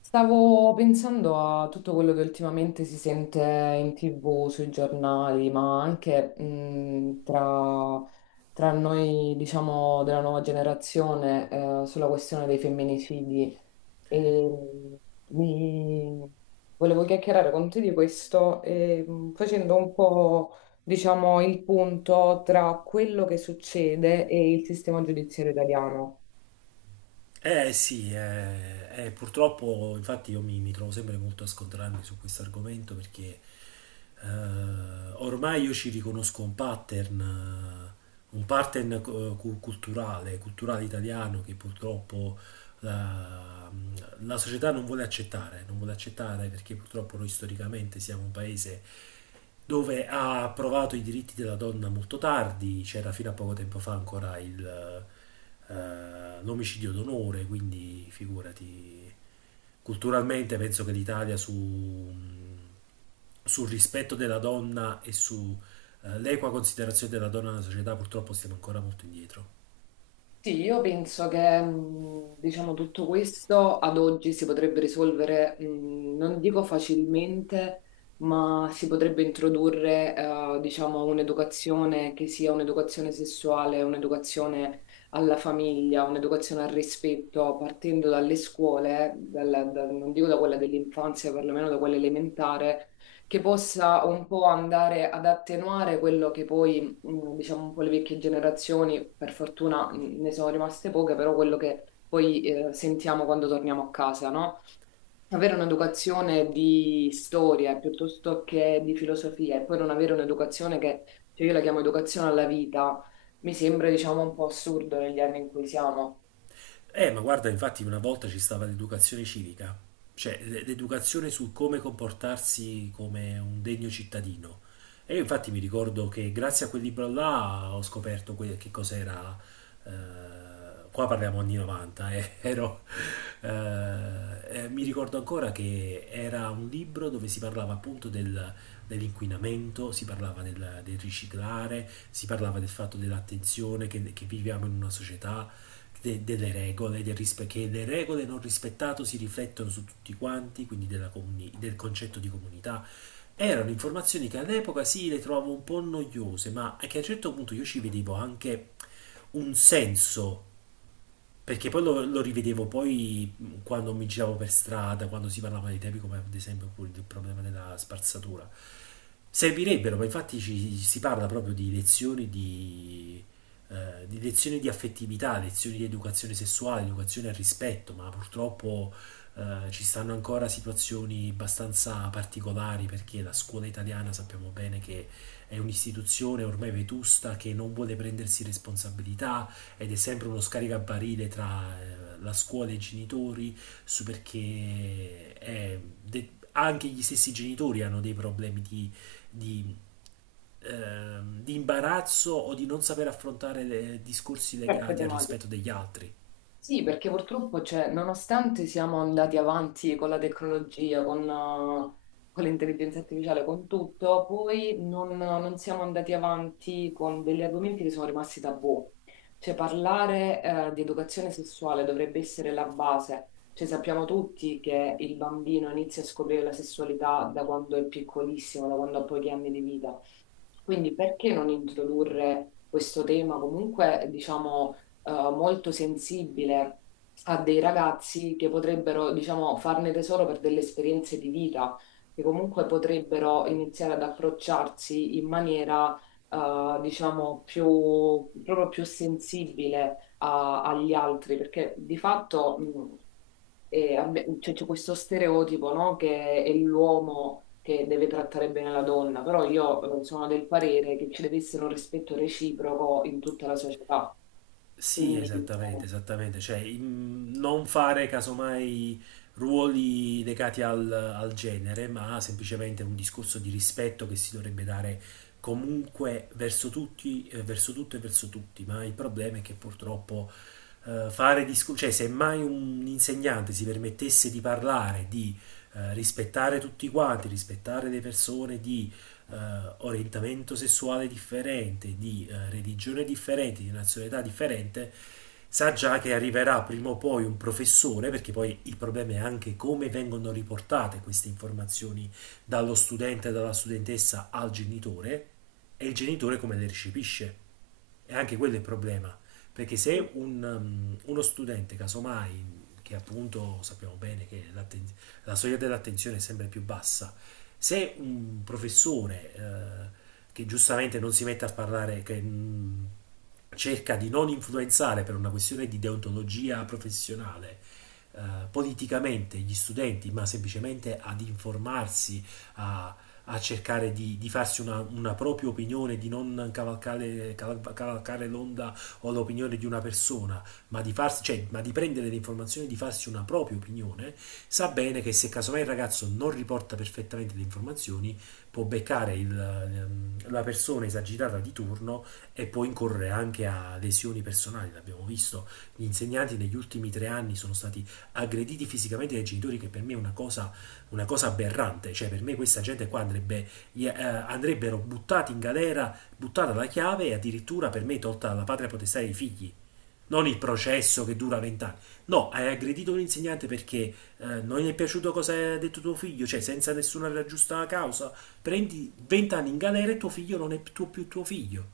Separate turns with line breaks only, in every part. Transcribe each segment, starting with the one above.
Stavo pensando a tutto quello che ultimamente si sente in TV, sui giornali, ma anche tra noi, diciamo, della nuova generazione, sulla questione dei femminicidi. E mi... Volevo chiacchierare con te di questo, e, facendo un po', diciamo, il punto tra quello che succede e il sistema giudiziario italiano.
Sì, Purtroppo infatti io mi trovo sempre molto a scontrarmi su questo argomento perché eh, ormai io ci riconosco un pattern culturale, culturale italiano che purtroppo la, la società non vuole accettare, non vuole accettare perché purtroppo noi storicamente siamo un paese dove ha approvato i diritti della donna molto tardi, c'era fino a poco tempo fa ancora il l'omicidio d'onore, quindi figurati, culturalmente penso che l'Italia sul rispetto della donna e sull'equa considerazione della donna nella società purtroppo stiamo ancora molto indietro.
Sì, io penso che diciamo, tutto questo ad oggi si potrebbe risolvere, non dico facilmente, ma si potrebbe introdurre diciamo, un'educazione che sia un'educazione sessuale, un'educazione alla famiglia, un'educazione al rispetto, partendo dalle scuole, non dico da quella dell'infanzia, perlomeno da quella elementare, che possa un po' andare ad attenuare quello che poi diciamo un po' le vecchie generazioni, per fortuna ne sono rimaste poche, però quello che poi sentiamo quando torniamo a casa, no? Avere un'educazione di storia piuttosto che di filosofia e poi non avere un'educazione che, cioè io la chiamo educazione alla vita, mi sembra, diciamo, un po' assurdo negli anni in cui siamo.
Ma guarda, infatti una volta ci stava l'educazione civica, cioè l'educazione su come comportarsi come un degno cittadino. E io infatti mi ricordo che grazie a quel libro là ho scoperto che cos'era, qua parliamo anni 90, mi ricordo ancora che era un libro dove si parlava appunto dell'inquinamento, si parlava del riciclare, si parlava del fatto dell'attenzione che viviamo in una società delle regole, del che le regole non rispettate si riflettono su tutti quanti, quindi della del concetto di comunità. Erano informazioni che all'epoca sì le trovavo un po' noiose, ma che a un certo punto io ci vedevo anche un senso perché lo rivedevo poi quando mi giravo per strada, quando si parlava dei temi come ad esempio pure del problema della spazzatura. Servirebbero, ma infatti si parla proprio di lezioni di lezioni di affettività, lezioni di educazione sessuale, educazione al rispetto, ma purtroppo ci stanno ancora situazioni abbastanza particolari perché la scuola italiana sappiamo bene che è un'istituzione ormai vetusta che non vuole prendersi responsabilità ed è sempre uno scaricabarile tra la scuola e i genitori, su perché è anche gli stessi genitori hanno dei problemi di, di imbarazzo o di non saper affrontare discorsi legati
Certo.
al rispetto degli altri.
Sì, perché purtroppo, cioè, nonostante siamo andati avanti con la tecnologia, con l'intelligenza artificiale, con tutto, poi non siamo andati avanti con degli argomenti che sono rimasti tabù. Cioè, parlare, di educazione sessuale dovrebbe essere la base. Cioè, sappiamo tutti che il bambino inizia a scoprire la sessualità da quando è piccolissimo, da quando ha pochi anni di vita. Quindi perché non introdurre questo tema comunque, diciamo molto sensibile a dei ragazzi che potrebbero, diciamo, farne tesoro per delle esperienze di vita, che comunque potrebbero iniziare ad approcciarsi in maniera, diciamo, più, proprio più sensibile agli altri, perché di fatto... cioè, c'è questo stereotipo, no? Che è l'uomo che deve trattare bene la donna, però io sono del parere che ci deve essere un rispetto reciproco in tutta la società.
Sì,
Quindi eh,
esattamente, esattamente. Cioè, non fare casomai ruoli legati al genere, ma semplicemente un discorso di rispetto che si dovrebbe dare comunque verso tutti, verso tutto e verso tutti. Ma il problema è che purtroppo fare discorsi, cioè, se mai un insegnante si permettesse di parlare, di rispettare tutti quanti, rispettare le persone, di eh, orientamento sessuale differente, di religione differente, di nazionalità differente, sa già che arriverà prima o poi un professore, perché poi il problema è anche come vengono riportate queste informazioni dallo studente, dalla studentessa al genitore, e il genitore come le recepisce. E anche quello è il problema, perché se un, um, uno studente, casomai, che appunto sappiamo bene che la soglia dell'attenzione è sempre più bassa, se un professore che giustamente non si mette a parlare, cerca di non influenzare per una questione di deontologia professionale, eh, politicamente gli studenti, ma semplicemente ad informarsi, a a cercare di farsi una propria opinione, di non cavalcare, cavalcare l'onda o l'opinione di una persona, ma farsi, cioè, ma di prendere le informazioni, di farsi una propria opinione, sa bene che se casomai il ragazzo non riporta perfettamente le informazioni, può beccare la persona esagitata di turno e può incorrere anche a lesioni personali. L'abbiamo visto, gli insegnanti negli ultimi tre anni sono stati aggrediti fisicamente dai genitori, che per me è una cosa aberrante, cioè per me questa gente qua andrebbe, andrebbero buttati in galera, buttata la chiave e addirittura per me tolta la patria potestà dei figli. Non il processo che dura vent'anni. No, hai aggredito un insegnante perché non gli è piaciuto cosa ha detto tuo figlio, cioè senza nessuna giusta causa. Prendi vent'anni in galera e tuo figlio non è più tuo figlio,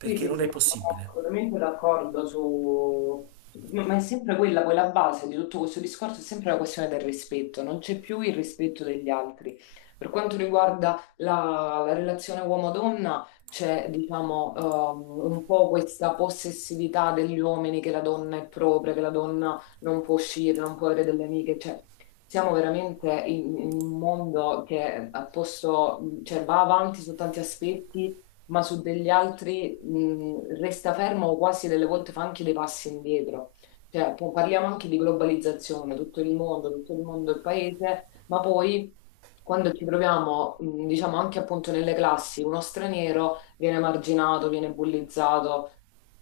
Sì, sì,
non
sì,
è
no, sono
possibile.
assolutamente d'accordo su... Ma è sempre quella, poi la base di tutto questo discorso è sempre la questione del rispetto, non c'è più il rispetto degli altri. Per quanto riguarda la relazione uomo-donna, c'è, diciamo, un po' questa possessività degli uomini che la donna è propria, che la donna non può uscire, non può avere delle amiche, cioè siamo veramente in un mondo che ha posto, cioè, va avanti su tanti aspetti ma su degli altri resta fermo o quasi delle volte fa anche dei passi indietro. Cioè, parliamo anche di globalizzazione, tutto il mondo è il paese, ma poi quando ci troviamo, diciamo anche appunto nelle classi, uno straniero viene marginato, viene bullizzato.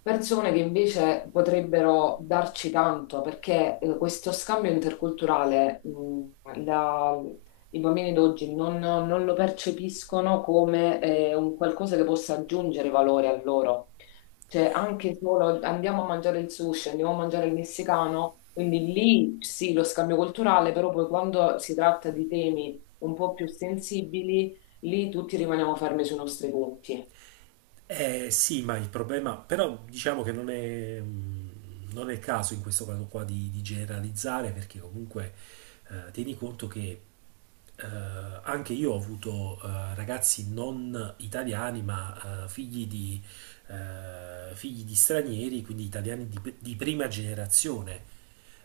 Persone che invece potrebbero darci tanto, perché questo scambio interculturale, la- i bambini d'oggi non lo percepiscono come un qualcosa che possa aggiungere valore a loro. Cioè, anche solo andiamo a mangiare il sushi, andiamo a mangiare il messicano, quindi lì sì, lo scambio culturale, però poi quando si tratta di temi un po' più sensibili, lì tutti rimaniamo fermi sui nostri punti.
Eh sì, ma il problema, però diciamo che non è, non è il caso in questo caso qua di generalizzare perché comunque tieni conto che eh, anche io ho avuto ragazzi non italiani ma figli figli di stranieri, quindi italiani di prima generazione.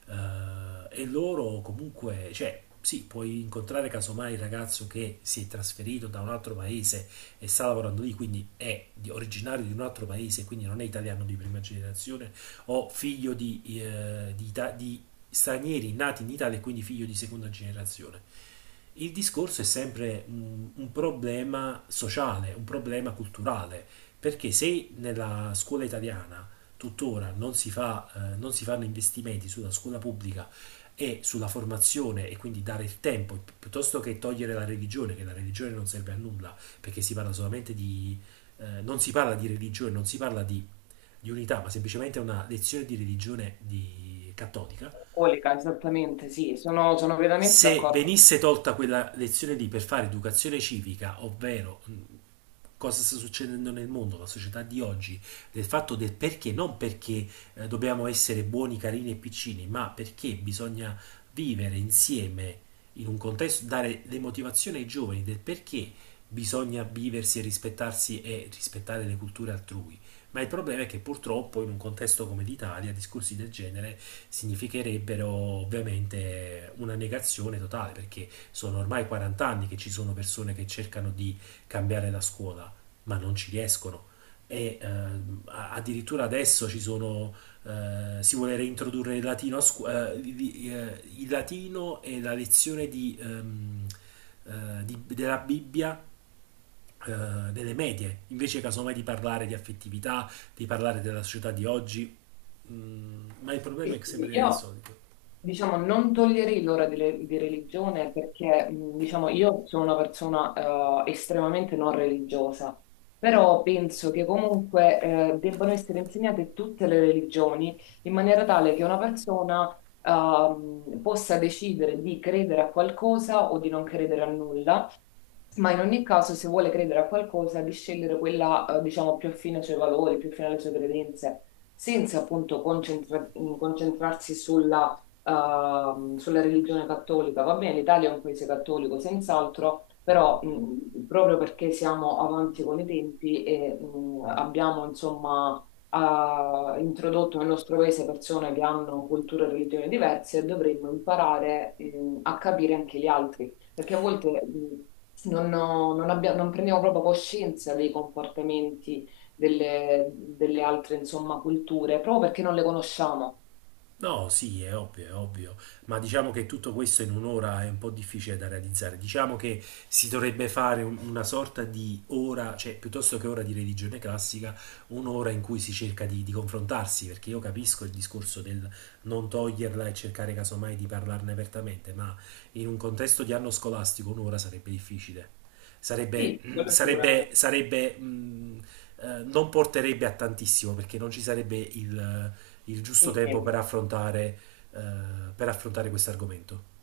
E loro comunque, cioè, sì, puoi incontrare casomai il ragazzo che si è trasferito da un altro paese e sta lavorando lì, quindi è originario di un altro paese, quindi non è italiano di prima generazione, o figlio di stranieri nati in Italia e quindi figlio di seconda generazione. Il discorso è sempre un problema sociale, un problema culturale, perché se nella scuola italiana tuttora non si fa, non si fanno investimenti sulla scuola pubblica e sulla formazione e quindi dare il tempo, piuttosto che togliere la religione, che la religione non serve a nulla, perché si parla solamente di... non si parla di religione, non si parla di unità, ma semplicemente una lezione di religione cattolica,
Colica, esattamente, sì, sono, sono veramente
se
d'accordo.
venisse tolta quella lezione lì per fare educazione civica, ovvero cosa sta succedendo nel mondo, la società di oggi, del fatto del perché, non perché dobbiamo essere buoni, carini e piccini, ma perché bisogna vivere insieme in un contesto, dare le motivazioni ai giovani del perché bisogna viversi e rispettarsi e rispettare le culture altrui, ma il problema è che purtroppo in un contesto come l'Italia discorsi del genere significherebbero ovviamente una negazione totale, perché sono ormai 40 anni che ci sono persone che cercano di cambiare la scuola, ma non ci riescono. E addirittura adesso ci sono, si vuole reintrodurre il latino, a il latino e la lezione della Bibbia delle medie, invece casomai di parlare di affettività, di parlare della società di oggi, mm, ma il problema
Sì,
è sempre il
io,
solito.
diciamo, non toglierei l'ora di, di religione perché, diciamo, io sono una persona estremamente non religiosa, però penso che comunque debbano essere insegnate tutte le religioni in maniera tale che una persona possa decidere di credere a qualcosa o di non credere a nulla. Ma in ogni caso, se vuole credere a qualcosa, di scegliere quella, diciamo, più affine ai suoi valori, più affine alle sue credenze senza appunto concentrarsi sulla, sulla religione cattolica. Va bene, l'Italia è un paese cattolico, senz'altro, però proprio perché siamo avanti con i tempi e abbiamo insomma ha introdotto nel nostro paese persone che hanno culture e religioni diverse, dovremmo imparare, a capire anche gli altri, perché a volte, non prendiamo proprio coscienza dei comportamenti delle altre, insomma, culture, proprio perché non le conosciamo.
No, sì, è ovvio, ma diciamo che tutto questo in un'ora è un po' difficile da realizzare. Diciamo che si dovrebbe fare una sorta di ora, cioè piuttosto che ora di religione classica, un'ora in cui si cerca di confrontarsi, perché io capisco il discorso del non toglierla e cercare casomai di parlarne apertamente, ma in un contesto di anno scolastico un'ora sarebbe difficile.
Sì, quello sicuramente,
Sarebbe, mm, non porterebbe a tantissimo perché non ci sarebbe il giusto
il
tempo
tempo.
eh, per affrontare questo argomento.